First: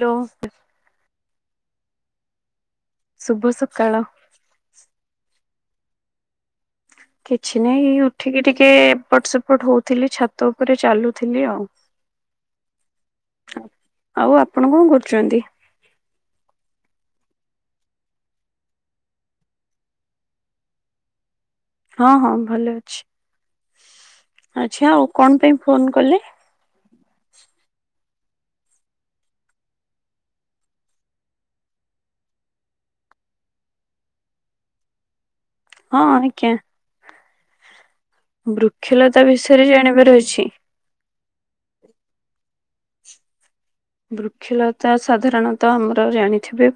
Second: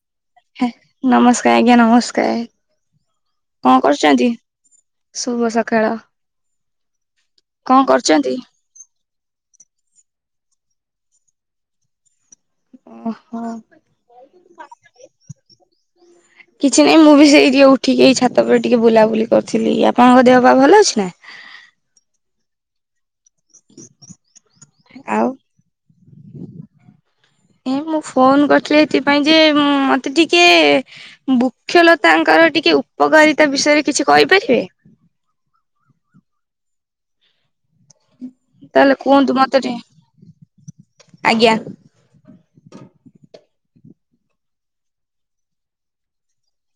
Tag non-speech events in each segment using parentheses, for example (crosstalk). Hello- ନମସ୍କାର ଆଜ୍ଞା, ନମସ୍କାର ଶୁଭ କଣ, ସକାଳ। କରୁଛନ୍ତି? କଳା- କିଛି ନାଇଁ। ଏଇ ଉଠିକି, ଟିକେ ଏପଟ, ସେପଟ ହଉଥିଲି। ଛାତ ଉପରେ, ଚାଲୁଥିଲି ଆଉ'। ଓହୋ, ଆଉ ଆପଣ କଣ କରୁଛନ୍ତି? କିଛି ନାଇଁ, ମୁଁ ବି ସେଇ ଟିକେ ଉଠିକି ଏଇ ଛାତ ଉପରେ ଟିକେ ବୁଲାବୁଲି କରିଥିଲି। ଆପଣଙ୍କ, ଦେହ ପାହ ଭଲ ଅଛି ନା? ହଁ ହଁ ଭଲ ଅଛି। ଆ୍ଛା ଆଉ କଣ ପାଇଁ ଫୋନ କଲେ? ଏ ମୁଁ ଫୋନ କରିଥିଲି ଏଥିପାଇଁ ଯେ, ମତେ ଟିକେ ବୃକ୍ଷଲତାଙ୍କର ଟିକେ ଉପକାରିତା ବିଷୟରେ କିଛି କହିପାରିବେ? ହଁ ଆଜ୍ଞା। ତାହେଲେ ବୃକ୍ଷଲତା କୁହନ୍ତୁ ମତେ ବିଷୟରେ ଟିକେ ଜାଣିବାର ଅଛି। ଆଜ୍ଞା। ବୃକ୍ଷଲତା ସାଧାରଣତଃ ଆମର ଜାଣିଥିବେ,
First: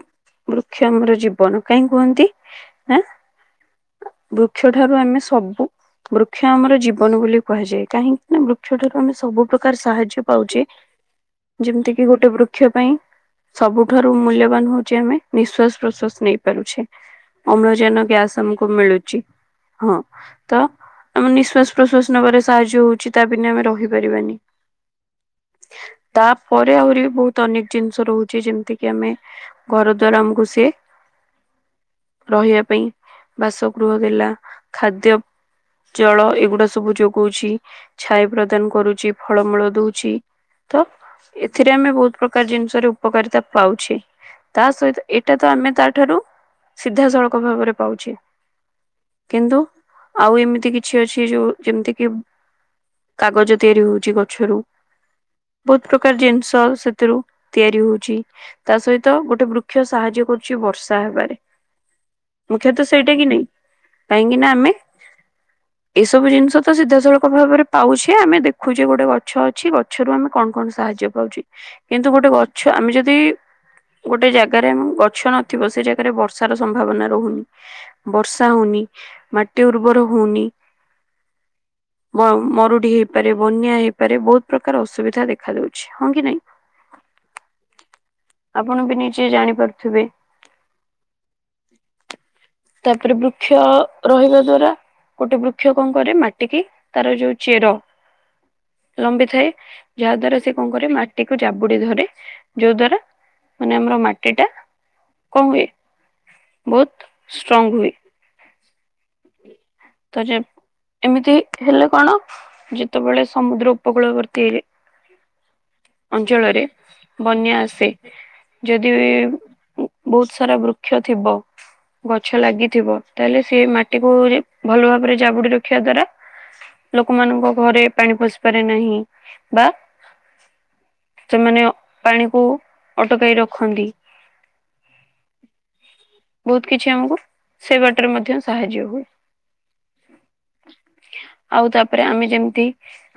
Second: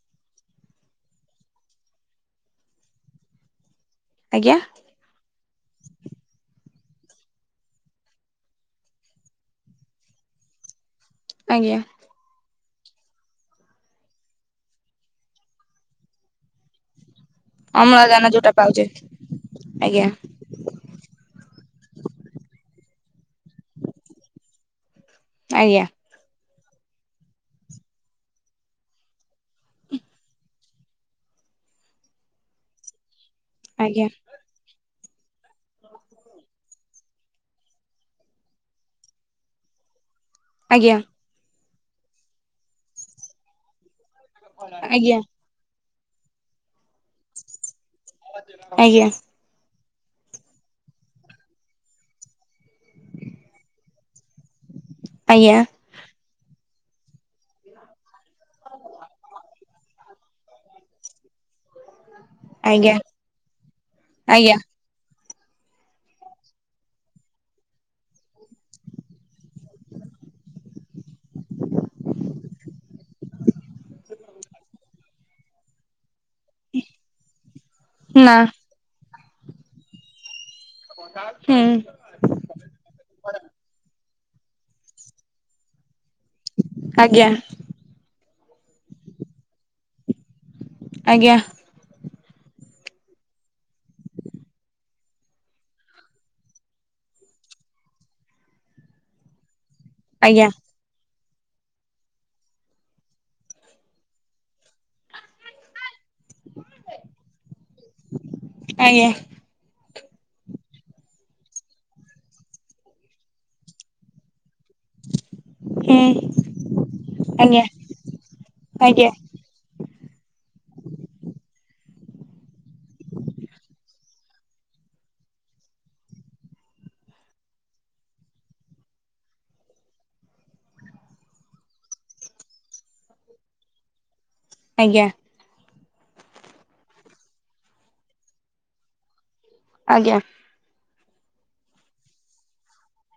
ବୃକ୍ଷ ଆମର ଜୀବନ। କାହିଁ କୁହନ୍ତି? ଆଁ ଆଜ୍ଞା ବୃକ୍ଷ ଠାରୁ ଆମେ ସବ୍ ବୃକ୍ଷ ଆମର ଜୀବନ ବୋଲି କୁହାଯାଏ। କାହିଁକି ନା ବୃକ୍ଷ ଠାରୁ ଆମେ ସବୁ ପ୍ରକାର ସାହାଯ୍ୟ ପାଉଛେ। ଆଜ୍ଞା। ଯେମିତି କିି ଗୋଟେ ବୃକ୍ଷ ପାଇଁ ସବୁଠାରୁ ମୂଲ୍ୟବାନ ହଉଛି, ଆମେ ନିଶ୍ୱାସ ପ୍ରଶ୍ଵାସ ନେଇ ପାରୁଛେ। ଅମ୍ଳଜାନ ଗ୍ୟାସ ଯୋଉଟା ଆମକୁ ପାଉଛେ ମିଳୁଛି। ହଁ, ଆଜ୍ଞା ତ ଆମ ନିଶ୍ୱାସ ପ୍ରଶ୍ଵାସ ନବାରେ ସାହାଯ୍ୟ ହଉଛି। ତା ବିନା ଆମେ ରହିପାରିବାନି। ଆଜ୍ଞା ତା ଆହୁରି ବହୁତ ଅନେକ ଜିନିଷ ରହୁଛି। ଯେମିତି କିି ଆମେ ଘର ଦ୍ଵାରା ଆମକୁ ସିଏ ରହିବା ପାଇଁ ବାସଗୃହ ଆଜ୍ଞା ଦେଲା ଖାଦ୍ ତ୍ୟପ୍ ଜଳ ଏଗୁଡା ସବୁ ଯୋ ପକଉଛି, ଛାୟା ପ୍ରଦାନ କରୁଛି, ଫଳମୂଳ ଦଉଛି। ତ ଆଜ୍ଞା। ଏଥିରେ ଆମେ ବହୁତ ପ୍ରକାର ଜିନିଷ ର ଉପକାରିତା ପାଉଛେ। ତା ଆଜ୍ଞା ସହିତ ଆଜ୍ଞା ଏଟା ତ ଆମେ ତା ଠାରୁ ସିଧାସଳଖ ଭାବରେ ପାଉଛି। ଆଜ୍ଞା କିନ୍ତୁ ଆଉ ଏମିତି କିଛି ଅଛି, ଯୋଉ ଯେମିତି କି କାଗଜ ତିଆରି ହଉଛି ଗଛରୁ, ଆଜ୍ଞା ବହୁତ ପ୍ରକ୍ ଷ ସେଥିରୁ ତିଆରି ହଉଛି। ତା ସହିତ ଗୋଟେ ବୃକ୍ଷ ସାହାଯ୍ୟ କରୁଛି ବର୍ଷା ହେବାରେ ମୁଖ୍ୟତଃ ଆଜ୍ଞା ସେଇଟା କି ନାଇଁ, କାହିଁକି ନା ଆଜ୍ଞା ଆମେ ଏସବୁ ଜିନିଷ ତ ସିଧାସଳଖ ଭାବରେ ପାଉଛେ। ଆମେ ଦେଖୁଛେ, ଗୋଟେ ଗଛ ଅଛି ଗଛରୁ ଆମେ କଣ କଣ ସାହାଯ୍ୟ ପାଉଛି। କିନ୍ତୁ, ଗୋଟେ ଗଛ ଆମେ ଯଦି ଗୋଟେ ଜାଗାରେ ଆମ ଗଛ ନଥିବ! ସେ ଜାଗାରେ ବର୍ଷ ର୍ଷାର ସମ୍ଭାବନା ରହୁନି। ନା ବର୍ଷା ହଉନି। ମାଟି ଉର୍ବର ହଉନି। ହୁଁ ମ- ମରୁଡି ହେଇପାରେ ବନ୍ୟା ହେଇ ପାରେ, ବହୁତ ପ୍ରକାର ଅସୁବିଧା ଦେଖାଦଉ ହଁ କି ନା ଆଜ୍ଞା। ଆପଣ ବି ନିଜେ ଜାଣିପାରୁଥିବେ। ଆଜ୍ଞା। ତାପରେ ବୃକ୍ଷ ରହିବା ଦ୍ଵାରା ଗୋଟେ ବୃକ୍ଷ କଣ କରେ ମାଟିକି ତାର ଯୋଉ ଚେର ଲମ୍ବିଥାଏ ଆଜ୍ଞା ଯାହାଦ୍ୱାରା ସେ ମାଟି କୁ ଜାବୁଡି ଧରେ ଯୋଉ ଦ୍ଵାରା ମାନେ ଆମର ମାଟି ଟା କଣ ହୁଏ ବହୁତ ଷ୍ଟ୍ରଙ୍ଗ୍ ହୁଏ। ଆଜ୍ଞା। ତ ଯେ ଏମିତି ହେଲେ କଣ ଯେତେବେଳେ ସମୁଦ୍ର ଉପକୂଳବର୍ତ୍ତୀ ଏ ହୁଁ ଅଞ୍ଚଳରେ ବନ୍ୟା ଆଜ୍ଞା ଆସେ ଯଦି ଆଜ୍ଞା ବହୁତ ସାରା ବୃକ୍ଷ ଥିବ ଗଛ ଲାଗିଥିବ ତାହେଲେ ସେ ମାଟିକୁ ଭଲ ଭାବରେ ଜାବୁଡି ରଖିବା ଦ୍ଵାରା ଲୋକମାନଙ୍କ ଘରେ ପାଣି ପଶିପାରେ ନାହିଁ ବା ସେମାନେ ପାଣିକୁ ଅଟକାଇ ରଖନ୍ତି। ଆଜ୍ଞା ବହୁତ କିଛି ଆମକୁ ସେ ବାଟରେ ମଧ୍ୟ ସାହାଯ୍ୟ ହୁଏ। ଆଜ୍ଞା। ଆଉ ତାପରେ ଆମେ ଯେମିତି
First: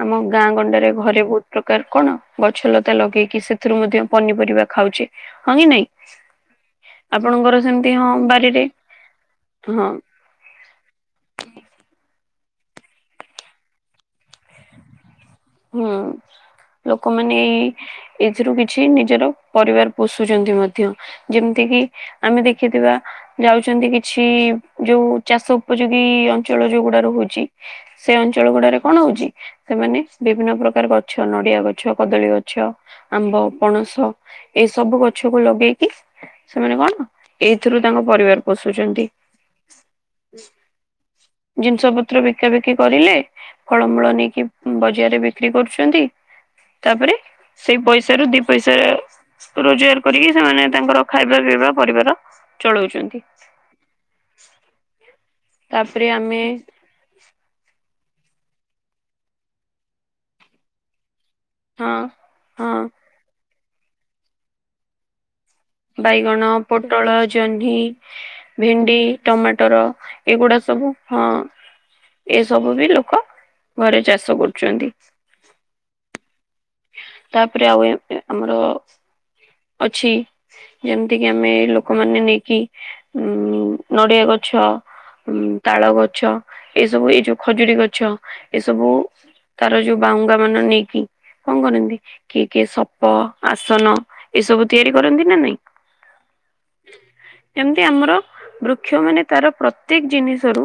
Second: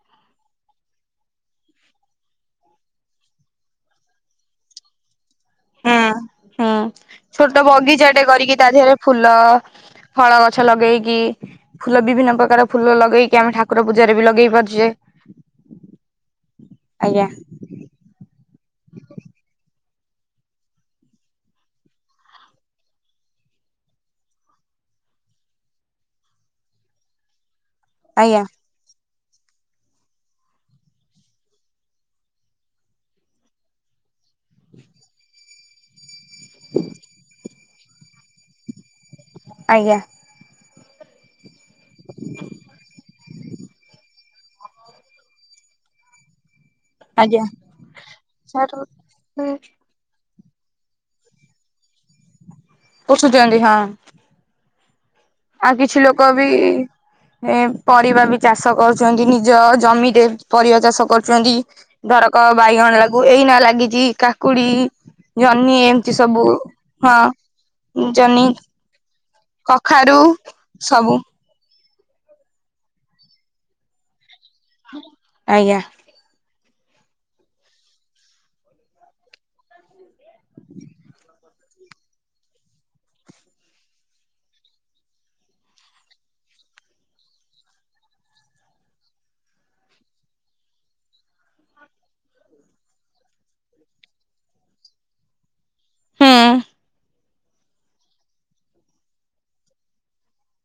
ଆମ ଗାଁ ଗଣ୍ଡରେ ଘରେ ବହୁତ ପ୍ରକାର କଣ ଗଛଲତା ଲଗେଇକି ସେଥିରୁ ମଧ୍ୟ ପନିପରିବା ଖାଉଛେ ହଁ କି ନାଇଁ ହୁଁ ହୁଁ ଆପଣଙ୍କର ଛୋଟ ସେମିତି ବଗିଚା ହଁ ଟେ କରିକି ବାରିରେ ତା ଦେହରେ ଫୁଲ ହଁ ଫଳ ଗଛ ଲଗେଇକି କି ଫୁଲ ବିଭିନ୍ନ ପ୍ରକାର ପ୍ରକାର ଫୁଲ ଲଗେଇକି ଆମେ ଠାକୁର ପୂଜାରେ ବି ଲଗେଇ ପାରୁଛେ। ହୁଁ ଆଜ୍ଞା ଲୋକମାନେ ଏଇ ଏଥିରୁ କିଛି ନିଜର ପରିବାର ପୋଷୁଛନ୍ତି ମଧ୍ୟ ଯେମିତି କିି ଆମେ ଦେଖିଥିବା ଯାଉଛନ୍ତି କିଛି ଯୋଉ ଚାଷ ଉପଯୋଗୀ ଅଞ୍ଚଳ ଯୋଉଗୁଡା ରହୁଛି। ସେ ଆଜ୍ଞା ଅଞ୍ଚଳ ଗୁଡାରେ କଣ ହଉଛି? ସେମାନେ ବିଭିନ୍ନ ପ୍ରକାର ଗଛ ନଡ଼ିଆ ଗଛ, କଦଳୀ ଗଛ, ଆମ୍ବ, ପଣସ। ଏଇ ସବୁ ଗଛକୁ ଲଗେଇକି ସେମାନେ କଣ ଏଇ ଏଥିରୁ ତାଙ୍କ ପରିବାର ପୋଷୁଛନ୍ତି। ଆଜ୍ଞା। (unintelligible) ଜିନିଷ ପତ୍ର ବିକା ବିକି କରିଲେ ଫଳମୂଳ ନେଇକି ହୁଁ ଜ ରେ ବିକ୍ରି କରୁଛନ୍ତି। ତାପରେ ଆଜ୍ଞା ସେଇ ପଇସା ରୁ ଦି ସାର୍ ପଇସା ରୋଜଗାର କରିକି ସେମାନେ ତାଙ୍କର ଖାଇବା ପିଇବା ପରିବାର ଚଳଉଛନ୍ତି ପଶୁଛନ୍ତି ହଁ। ଆଉ କିଛି ତାପରେ ଲୋକ ଆମେ ବି ଏଁ ପରିବା ବି ଚାଷ କରୁଚନ୍ତି ନିଜ ଜମିରେ ପରିବା ଚାଷ କରୁ ଚନ୍ତି ହଁ ଧରକ ହଁ ବାଇଗଣ ଲାଗୁ ଏଇନା ଲାଗ ଗିଜି କାକୁଡି ଜହ୍ନି ଏମିତି ସବୁ ବାଇଗଣ ପୋଟଳ ହଁ ଜହ୍ନି ଜହ୍ନି ଭେଣ୍ଡି। ଟମାଟର କଖାରୁ ଏଇଗୁଡା ସବୁ ହଁ। ଏସବୁ ବି ଲୋକ ଘରେ ଚାଷ କରୁ ଆଜ୍ଞା। ତାପରେ ଆଉ ଏବେ ଆମର ଅଛି ଯେମିତି କିି ଆମେ ଲୋକମାନେ ନେଇକି ଉଁ ନଡିଆ ଗଛ ଉଁ ତାଳ ଗଛ ଏସବୁ ଏ ଯୋଉ ଖଜୁରୁରୀ ଗଛ ଏସବୁ ତାର ଯୋଉ ବାହୁଙ୍ଗା ମାନ ନେଇକି କଣ କରନ୍ତି କିଏ କିଏ ସପ ଆସନ ଏସବୁ ତିଆରି କରନ୍ତି ନା ନାଇଁ। ହଁ। ଏମିତି ଆମର ବୃକ୍ଷ ମାନେ ତାର ପ୍ରତ୍ୟେକ ଜିନିଷ ର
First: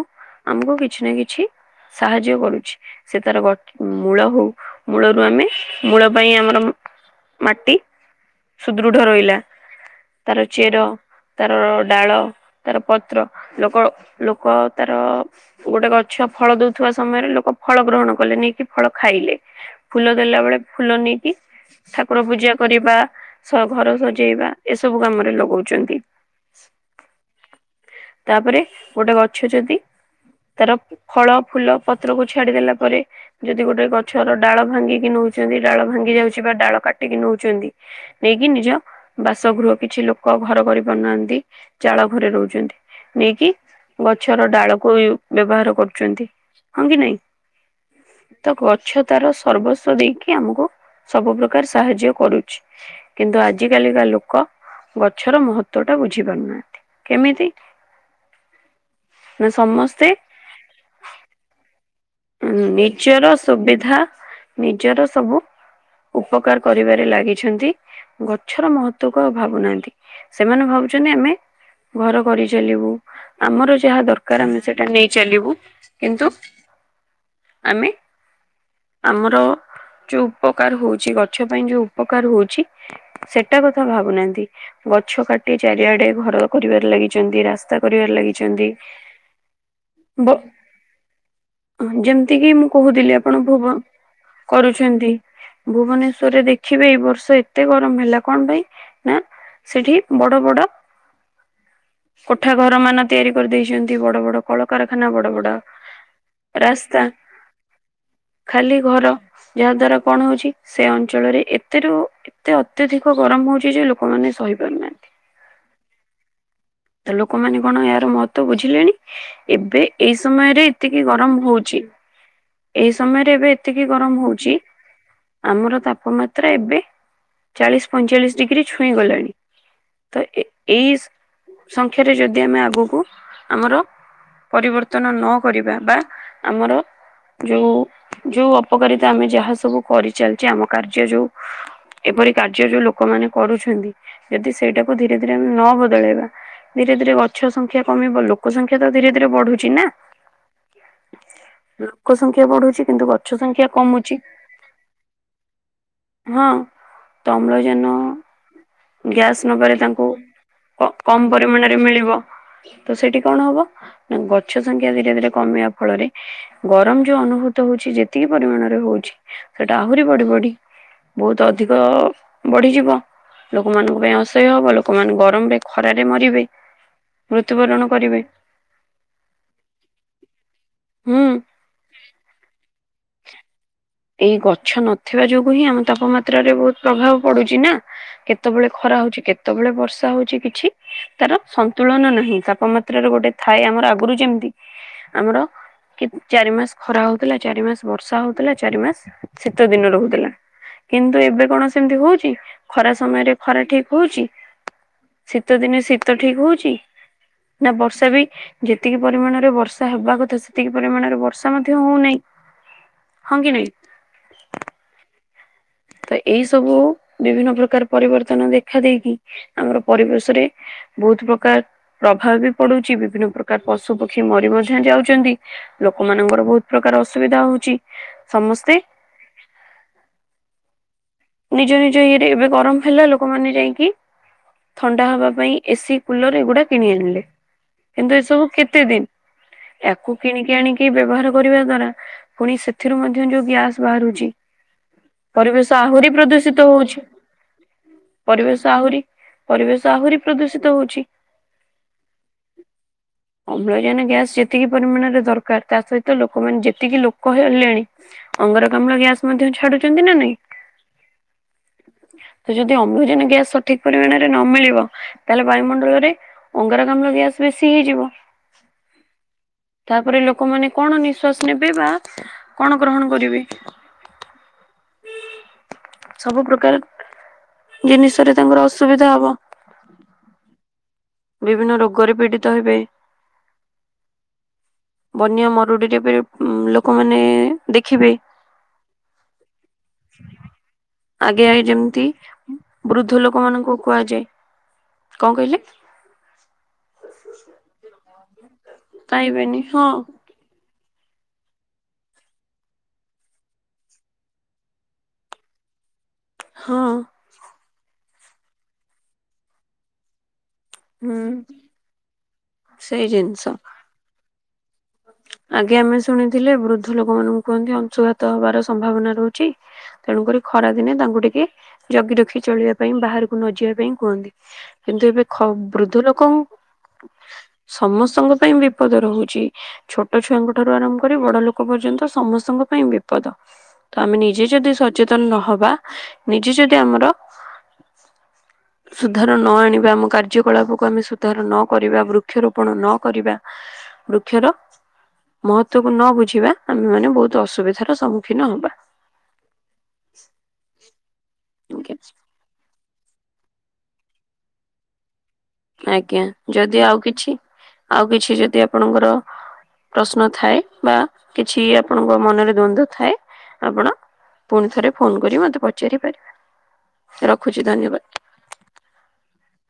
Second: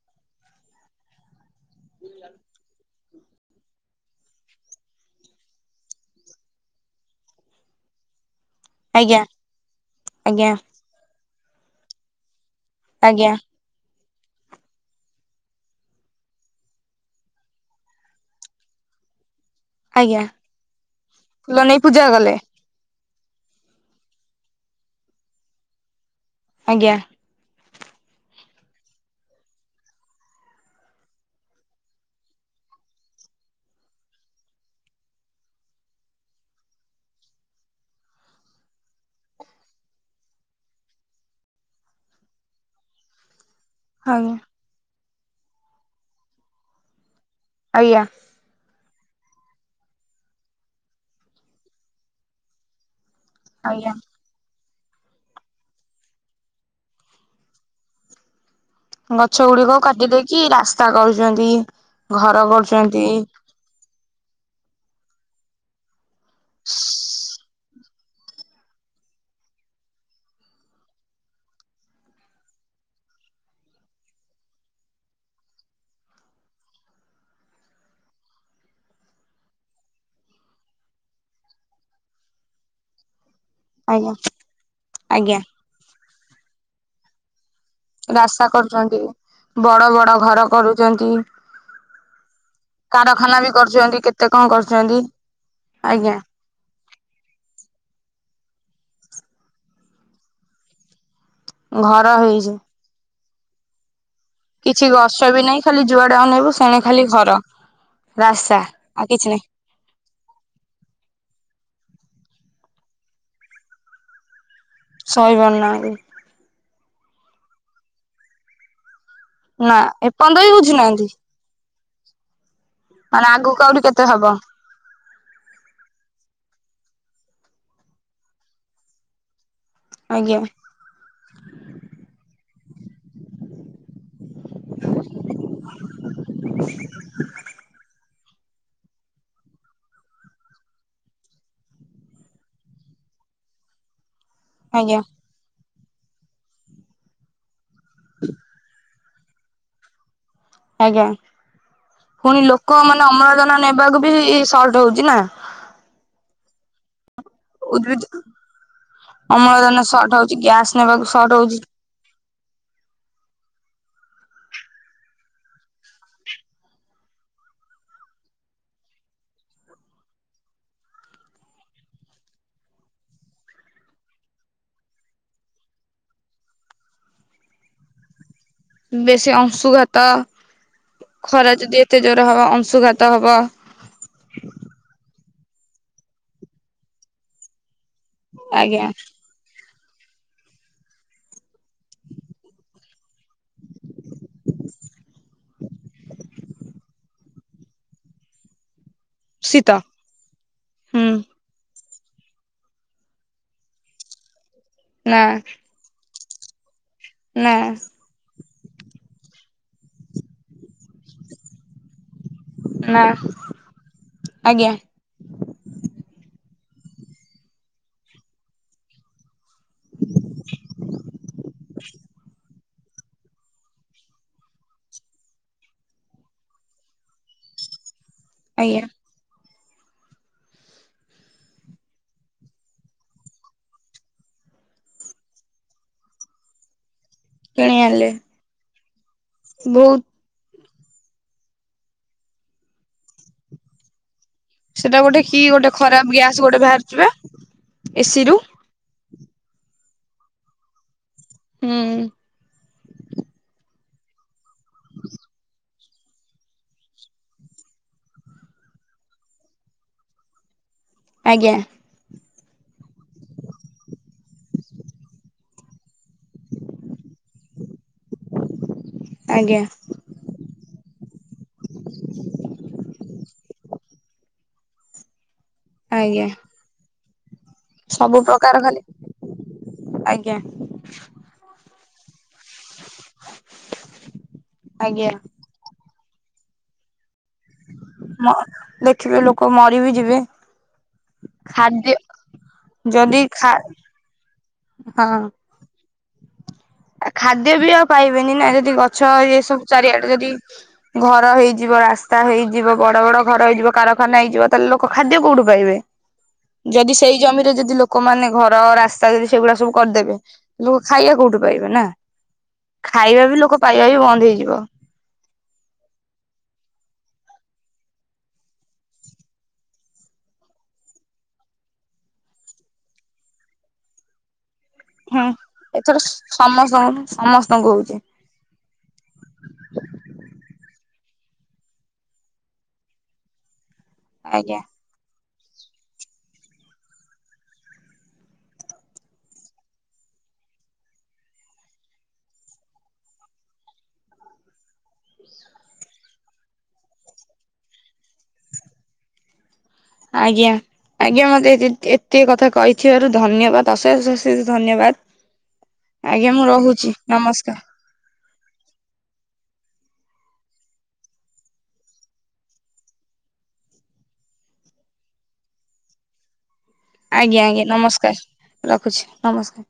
ଆମକୁ କିଛି ନା କିଛି ସାହାଯ୍ୟ କରୁଛି। ସେ ତାର ଗ ମୂଳ ହୋଉ ମୂଳରୁ ଆମେ ମୂଳ ପାଇଁ ଆମର ମାଟି ସୁଦୃଢ ଆଜ୍ଞା ରହିଲା ତାର ଆଜ୍ଞା ଚେର ତାର ଡାଳ। ତାର ପତ୍ର ଆଜ୍ଞା ଲୋକୋଳ। ଲୋକ ତାର ଗୋଟେ ଗଛ ଫଳ ଦୋଉଥିବା ସମୟରେ ଲୋକ ଫଳ ଗ୍ରହଣ କଲେ ନେଇକି ଫଳ ଖାଇଲେ। ଫୁଲ ଆଜ୍ଞା ଦେଲା ବେଳେ। ଫୁଲ ନେଇକି ଫୁଲ ନେଇ ଠାକୁର କଲେ ପୂଜା କରିବା। ବା ସ ଘର ସଜେଇବା ଏସବୁ କାମରେ ଲଗୋଉଚନ୍ତି। ଆଜ୍ଞା। ତାପରେ ଗୋଟେ ଗଛ ଯଦି ତାର ଫଳ ଫୁଲ ପତ୍ରକୁ ଛାଡିଦେଲା ପରେ ଯଦି ଗୋଟେ ଗଛର ଡାଳ ଭାଙ୍ଗିକି ନୋଉ ଯଦି ଡାଳ ଭାଙ୍ଗି ଯାଉଛି ବା ଡାଳ କାଟିକି ନୋଉଚନ୍ତି ନେଇକି ନିଜ ବାସଗୃହ କିଛି ଲୋକ ଘର କରି ପାରୁନାହାନ୍ତି ଜାଳ ଘରେ ରହୁଚନ୍ତି ନେଇକି ଆଜ୍ଞା ଗଛର ଡାଳକୁ ୟୁ ବ୍ୟବହାର କରୁଚନ୍ତି ହଁ କି ନାହିଁ। ଆଜ୍ଞା ତ ଗଛ ତାର ସର୍ବସ୍ୱ ଦେଇକି କି ଆମକୁ ସବୁ ପ୍ରକାର ସାହାଯ୍ୟ କରୁଛି। କିନ୍ତୁ ଆଜ୍ଞା ଆଜିକାଲିକା ଲୋକ। ଗଛର ମହତ୍ତ୍ଵ ଟା ବୁଝିପାରୁନାହାନ୍ତି କେମିତି। ଗଛ ନା ଗୁଡ଼ିକ ସମସ୍ତେ କାଟି ଦେଇକି ରାସ୍ତା କରୁଚନ୍ତି। ଉଁ ନିଜର ସୁବିଧା ନି ନିଜର ସବୁ। ଉପକାର କରିବାରେ ଲାଗିଛନ୍ତି। ଗଛର ମହତ୍ତ୍ଵ କୁ ଆଉ ଭାବୁନାହାନ୍ତି ସେମାନେ ଭାବୁଛନ୍ତି ଆମେ ଘର କରିଚାଲିବୁ ଆମର ଯାହା ଦରକାର ଆମେ ସେଟା ନେଇ ଚାଲିବୁ। କିନ୍ତୁ ଆମେ ଆମର ଯୋଉ ଉପକାର ହଉଛି ଗଛ ପାଇଁ ଯୋଉ ଉପକାର ହଉଛି ସେଟା କଥା ଆଜ୍ଞା ଭାବୁନାହାନ୍ତି ଗଛ ଆଜ୍ଞା କାଟି ଚାରିଆଡେ ଘର (unintelligible) କରିବାରେ ଲାଗିଛନ୍ତି ରା ରାସ୍ତା କରୁଛନ୍ତି, ବଡ ବଡ ବ ଘର କରୁଛନ୍ତି। ଯେମିତି କିି ମୁଁ କହୁଥିଲି କାରଖାନା ବି ଆପଣଙ୍କୁ ଭୁ କରୁଛନ୍ତି କେତେ କଣ କରୁଛନ୍ତି, ଆଜ୍ଞା ଭୁବନେଶ୍ଵରରେ ଦେଖିବେ ଏଇ ବର୍ଷ ଏତେ ଗରମ। (unintelligible) ହେଲା, କଣ ପାଇଁ ନା ସେଠି ବଡ ବଡ ଘର କୋଠା ହେଇଛି। ଘର ମାନ ତିଆରି କରିଦେଇଛନ୍ତି ବଟ୍ କିଛି ଗଛ ବି ନାହିଁ ଖାଲି ଯୁଆଡେ ଅନାଇଵ ରାସ୍ତା ଖାଲି ଆଉ ଘର କିଛି ନାହିଁ ଯାହା ଦ୍ଵାରା କଣ ହଉଛି ସେ ଅଞ୍ଚଳରେ ଏତେ ରୁ ଏତେ ଅତ୍ୟଧିକ ଗରମ ହଉଛି ଯେ ଲୋକମାନେ ସହହିପାରୁ ସହିପାରୁ ନାହାନ୍ତି। ତ ଲୋକମାନେ କଣ ଏହାର ମହତ୍ୱ ବୁଝିଲେଣି? ନା ଏବେ ଏଇ ଏପର୍ଯ୍ୟନ୍ତ ବି ସମୟରେ ଏତିକି ବୁଝୁନାହାନ୍ତି। ଗରମ ହଉଛି। ଏଇ ମାନେ ସମୟରେ ଏବେ ଆଗକୁ ଆହୁରି ଏତିକି କେତେ ଗରମ ହବ ହଉଛି ଆମର ତାପମାତ୍ରା ଏବେ ଚାଳିଶି ପଇଁଚାଳିଶି ଡିଗ୍ରୀ ଛୁଇଁ ଗଲାଣି। ତ ଆଜ୍ଞା ଏ ଏଇ ସଂଖ୍ୟାରେ ଯଦି ଆମେ ଆ ଆଗକୁ ଆମର ପରିବର୍ତ୍ତନ ନକ କରିବା ବା ଆମର ଯୋଉ ଅପକାରିତା ଆମେ ଯାହା ସବୁ କରିଚାଲିଛେ ଆମ କାର୍ଯ୍ୟ ଯୋଉ ଏପରି କାର୍ଯ୍ୟ ଯୋଉ ଲୋକମାନେ କରୁଛନ୍ତି। ଯଦି ସେଇଟାକୁ ଆଜ୍ଞା ଧୀରେ ଧୀରେ ନ ବ ବଦଳେଇବା ଧୀରେ ଧୀରେ ଗଛ ସଂଖ୍ୟା କମିବ ଲୋକ ସଂଖ୍ୟା ତ ଧୀରେ ଧୀରେ ବଢୁଛି ନା। ଆଜ୍ଞା। ଲୋକ ସଂଖ୍ୟା ପୁଣି ଲୋକ ବଢୁଛି କିନ୍ତୁ ମାନେ ଗଛ ଅମ୍ଳଜାନ ସଂଖ୍ୟା ନେବାକୁ କମୁଛି ବି ସର୍ଟ ହଉଛି ନା। ହଁ। ତ ଅମ୍ଳଜାନ ଉଦ୍ଭିଦ ଗ୍ୟାସ୍ ନବାରେ ଅମ୍ଳଜାନ ତାଙ୍କୁ ସର୍ଟ ହଉଛି ଗ୍ୟାସ କ ନେବାକୁ କମ ସର୍ଟ ହଉଛି। ପରିମାଣରେ ମିଳିବ। ତ ସେଠି କଣ ହବ ନା ଗଛ ସଂଖ୍ୟା ଧୀରେ ଧୀରେ କମିବା ଫଳରେ ଗରମ ଯୋଉ ଅନୁଭୂତ ହଉଛି ଯେତିକି ପରିମାଣରେ ହଉଛି ସେଟା ଆହୁରି ବଢି ବଢି ବହୁତ ଅଧିକ ବଢିଯିବ ଲୋକମାନଙ୍କ ପାଇଁ ଅସହ୍ୟ ହବ ଲୋକମାନେ ଗରମରେ ଖରାରେ ମରିବେ ମୃତ୍ୟୁବରଣ କରିବେ। ବେଶୀ ଅଂଶୁଘାତ ହୁଁ ଖରା ଯଦି। ଏତେ ଜୋର ହବ ଅଂଶୁଘାତ ହବ। ହେବା ଯୋଗୁ ହିଁ ଆମ ତାପମାତ୍ରାରେ ବହୁତ ପ୍ରଭାବ ପଡୁଚିନା। କେତେବେଳେ ଆଜ୍ଞା ଖରା ହଉଛି କେତେବେଳେ ବର୍ଷା। ର୍ଷା ହଉଛି କିଛି ତାର ସନ୍ତୁଳନ ନାହି ତାପମାତ୍ରାର ଗୋଟେ ଥାଏ ଆମର ଆଗରୁ ଯେମିତି ଆମର କି ଚାରି ମାସ ଖରା ହଉଥିଲା ଚାରି ମାସ ବର୍ଷା ହଉଥିଲା। ଚାରି ମାସ୍। ଶୀତ ଦିନ ରହୁଥିଲା ହୁଁ କିନ୍ତୁ ଏବେ କଣ? ସେମତି ହଉଛି ଖରା ସମୟରେ ଖରା ଠିକ ହଉଛି? ନା ଶୀତଦିନେ ଶୀତ୍ ତ ଠିକ୍ ହଉଛି। ନା ବର୍ଷା ବି। ଯେତିକି ପରିମାଣରେ ବର୍ଷା ହେବା କଥାଏ ସେତିକି ପରିମାଣରେ ବର୍ଷା ମଧ୍ୟ ହଉନାହିଁ। ନା ହଁ କି ନାଇଁ ଆଜ୍ଞା। ତ ଏଇ ସବୁ ବିଭିନ୍ନ ପ୍ରକାର ପରିବର୍ତ୍ତନ ଦେଖା ଦେଇକି। ଆମର ପରିବେଶ ରେ ବହୁତ ପ୍ରକାର ପ୍ରଭାବ ବି। ପଡୁଛି ବିଭିନ୍ନ ପ୍ରକାର ପଶୁ ପକ୍ଷୀ ମରି ମଧ୍ୟ ଯାଉଚନ୍ତି ଲୋକମାନଙ୍କର ବହୁତ ପ୍ରକାର ଅସୁବିଧା ହଉଛି। ସମସ୍ତେ। ଆଜ୍ଞା ନିଜ ନିଜ ଇଏରେ ଏବେ ଗରମ ହେଲା ଲୋକମାନେ ଯାଇକି ଥଣ୍ଡା ହବା ପାଇଁ ଏସିି କୁଲର ଏଗୁଡା କିଣି ଆଣିଲେ। କିଣି ଆଣିଲେ କିନ୍ତୁ ଏସବୁ କେତେ ଦିନ। ବହୁତ ଆକୁ କିଣିକି ଆଣିକି ବ୍ୟବହାର କରିବା ଦ୍ଵାରା ପୁଣି ସେଥିରୁ ମଧ୍ୟ ଯୋଉ ଗ୍ୟାସ ବାହାରୁଛି। ସେଇଟା ଗୋଟେ କି ଗୋଟେ ଖରାପ ଗ୍ୟା ଦୁଶୀତ ହଉଛି ପରିବେଶ ଆହୁରି। ପରିବେଶ ଆହୁରି ପ୍ରଦୂଷିତ ହଉଛି। ହୁଁ। ଜାନ ଗ୍ୟାସ ଯେତିକି ପରିମାଣରେ ଦରକାର ତା ସହିତ ଲୋକମାନେ ଯେତିକି ଲୋକ ହେଲେଣି ଅଙ୍ଗରକାମ୍ଳ ଗ୍ୟାସ ମଧ୍ୟ ଛାଡୁଛନ୍ତି ନା ନାଇଁ। ଆଜ୍ଞା। ତ ଯଦି ଅମ୍ଳଜାନ ଗ୍ୟାସ ଠିକ ପରିମାଣରେ ନ ମିଳିବ ତାହେଲେ ବାୟୁମଣ୍ଡଳରେ। ଅଙ୍ଗାରକାମ୍ଲ ଗ୍ୟାସ ବେଶୀ ହେଇଯିବ ଆଜ୍ଞା ତାପରେ ଲୋକମାନେ କଣ ନିଃଶ୍ଵାସ ନେବେ ବା କଣ ଗ୍ରହଣ କରିବେ। ଆଜ୍ଞା ସବୁ ପ୍ରକାର। ସବୁ ଜିନିଷରେ ପ୍ରକାର ତାଙ୍କର ଖାଲି ଅସୁବିଧା ହବ ଆଜ୍ଞା ବିଭିନ୍ନ ରୋଗ ଗରେ ପିଡ଼ି ତ ହେବେ ଆଜ୍ଞା ବନ୍ୟା ମରୁଡିରେ ବି ଉଁ ଲୋକମାନେ ଦେଖିବେ ମ ଦେଖିବେ ଲୋକ ମରିବି ଯିବେ। ଆଗେ ଆଇ ଖାଦ୍ୟ ଯେମିତି ବୃଦ୍ଧ ଯଦି ଲୋକ ଖା ମାନଙ୍କୁ କୁହାଯାଏ କଣ କହିଲେ? ଆଉ ଖାଦ୍ୟ ବି ଆଉ ପାଇବ ବେନି ନା ଯ ଯଦି ଗଛ ଏ ପାଇବେନି ସବୁ ହଁ ଚାରିଆଡେ ଯଦି ଘର ହେଇଯିବ ରାସ୍ତା ହେଇଯିବ ବଡ ବଡ ଘର ହେଇଯିବ କାରଖାନା ହେଇଯିବ ତାହେଲେ ଲୋକ ଖାଦ୍ୟ କୋଉଠି ପାଇବେ? ହଁ ଯଦି ସେଇ ଜମିରେ ଯଦି ଲୋ ଲୋକମାନେ ଘର ରାସ୍ତା ଯଦି ସେଗୁଡା ସବୁ କରିଦେବେ। ଲୋକ ଖାଇବେ ହୁଁ କୋଉଠୁ? ପାଇବେ ନା। ସେଇ ଖାଇବା ବି ଲୋକ ପାଇବା ବି ବନ୍ଦ ହେଇ ବ। ଆଜ୍ଞା ଆମେ ଶୁଣିଥିଲେ ବୃଦ୍ଧ ଲୋକ ମାନଙ୍କୁ କୁହନ୍ତି ଅଂଶୁଘାତ ହବାର ସମ୍ଭାବନା ରହୁଛି ତେଣୁକରି ଖରା ଦିନେ ତାଙ୍କୁ ଟିକେ ଜଗି ରଖି ଚଳିବା ପାଇଁ ବାହାରକୁ ନ ଯିବା ପାଇଁ କୁହନ୍ତି। କିନ୍ତୁ ଏବେ ହୁଁ। ଏଥର ବୃଦ୍ଧ ଲୋକ ସମସ୍ତଙ୍କୁ ସମସ୍ତଙ୍କୁ ହଉଛି ସମସ୍ତଙ୍କ ପାଇଁ ବିପଦ ରହୁଛି। ଛୋଟ ଛୁଆଙ୍କ ଠାରୁ ଆରମ୍ କରି ବଡ ଲୋକ ପର୍ଯ୍ୟନ୍ତ ସମସ୍ତଙ୍କ ପାଇଁ ବିପଦ। ତ ଆମେ ନିଜେ ଆଜ୍ଞା ଯଦି ସଚେ ନହବା ନିଜେ ଯଦି ଆମର ସୁଧାର ନ ଆଣିବା ଆମ କାର୍ଯ୍ୟକଳାପକୁ ଆମେ ସୁଧାର ନ କରିବା ବୃକ୍ଷରୋପଣ ନ କରିବା ବୃକ୍ଷର ମହତ୍ଵକୁ ନ ବୁଝିବା ଆମେ ମାନେ ବହୁତ ଅସୁବିଧାର ସମ୍ମୁଖୀନ ହବା। ଆଜ୍ଞା ଆଜ୍ଞା ମତେ ଏତିକି କଥା କହି ଦୋରୁ ଧନ୍ୟବାଦ ଅଶେଷ ଅଶେଷ ଧନ୍ୟବାଦ। ଆଜ୍ଞା ମୁଁ ଯଦି ରହୁଛି ଆଉ କିଛି ନମସ୍କାର ଆଉ କିଛି ଯଦି ଆପଣଙ୍କର ପ୍ରଶ୍ନ ଥାଏ ବା କିଛି ଆପଣଙ୍କ ମନରେ ଦ୍ଵନ୍ଦ ଥାଏ ଆପଣ ପୁଣି ଥରେ ଫୋନ କରି ମତେ ପଚାରି ପାରିବେ? ଆଜ୍ଞା ରଖୁଛି ଆଜ୍ଞା ଧନ୍ୟବାଦ ନମସ୍କାର ରଖୁଛି ନମସ୍କାର।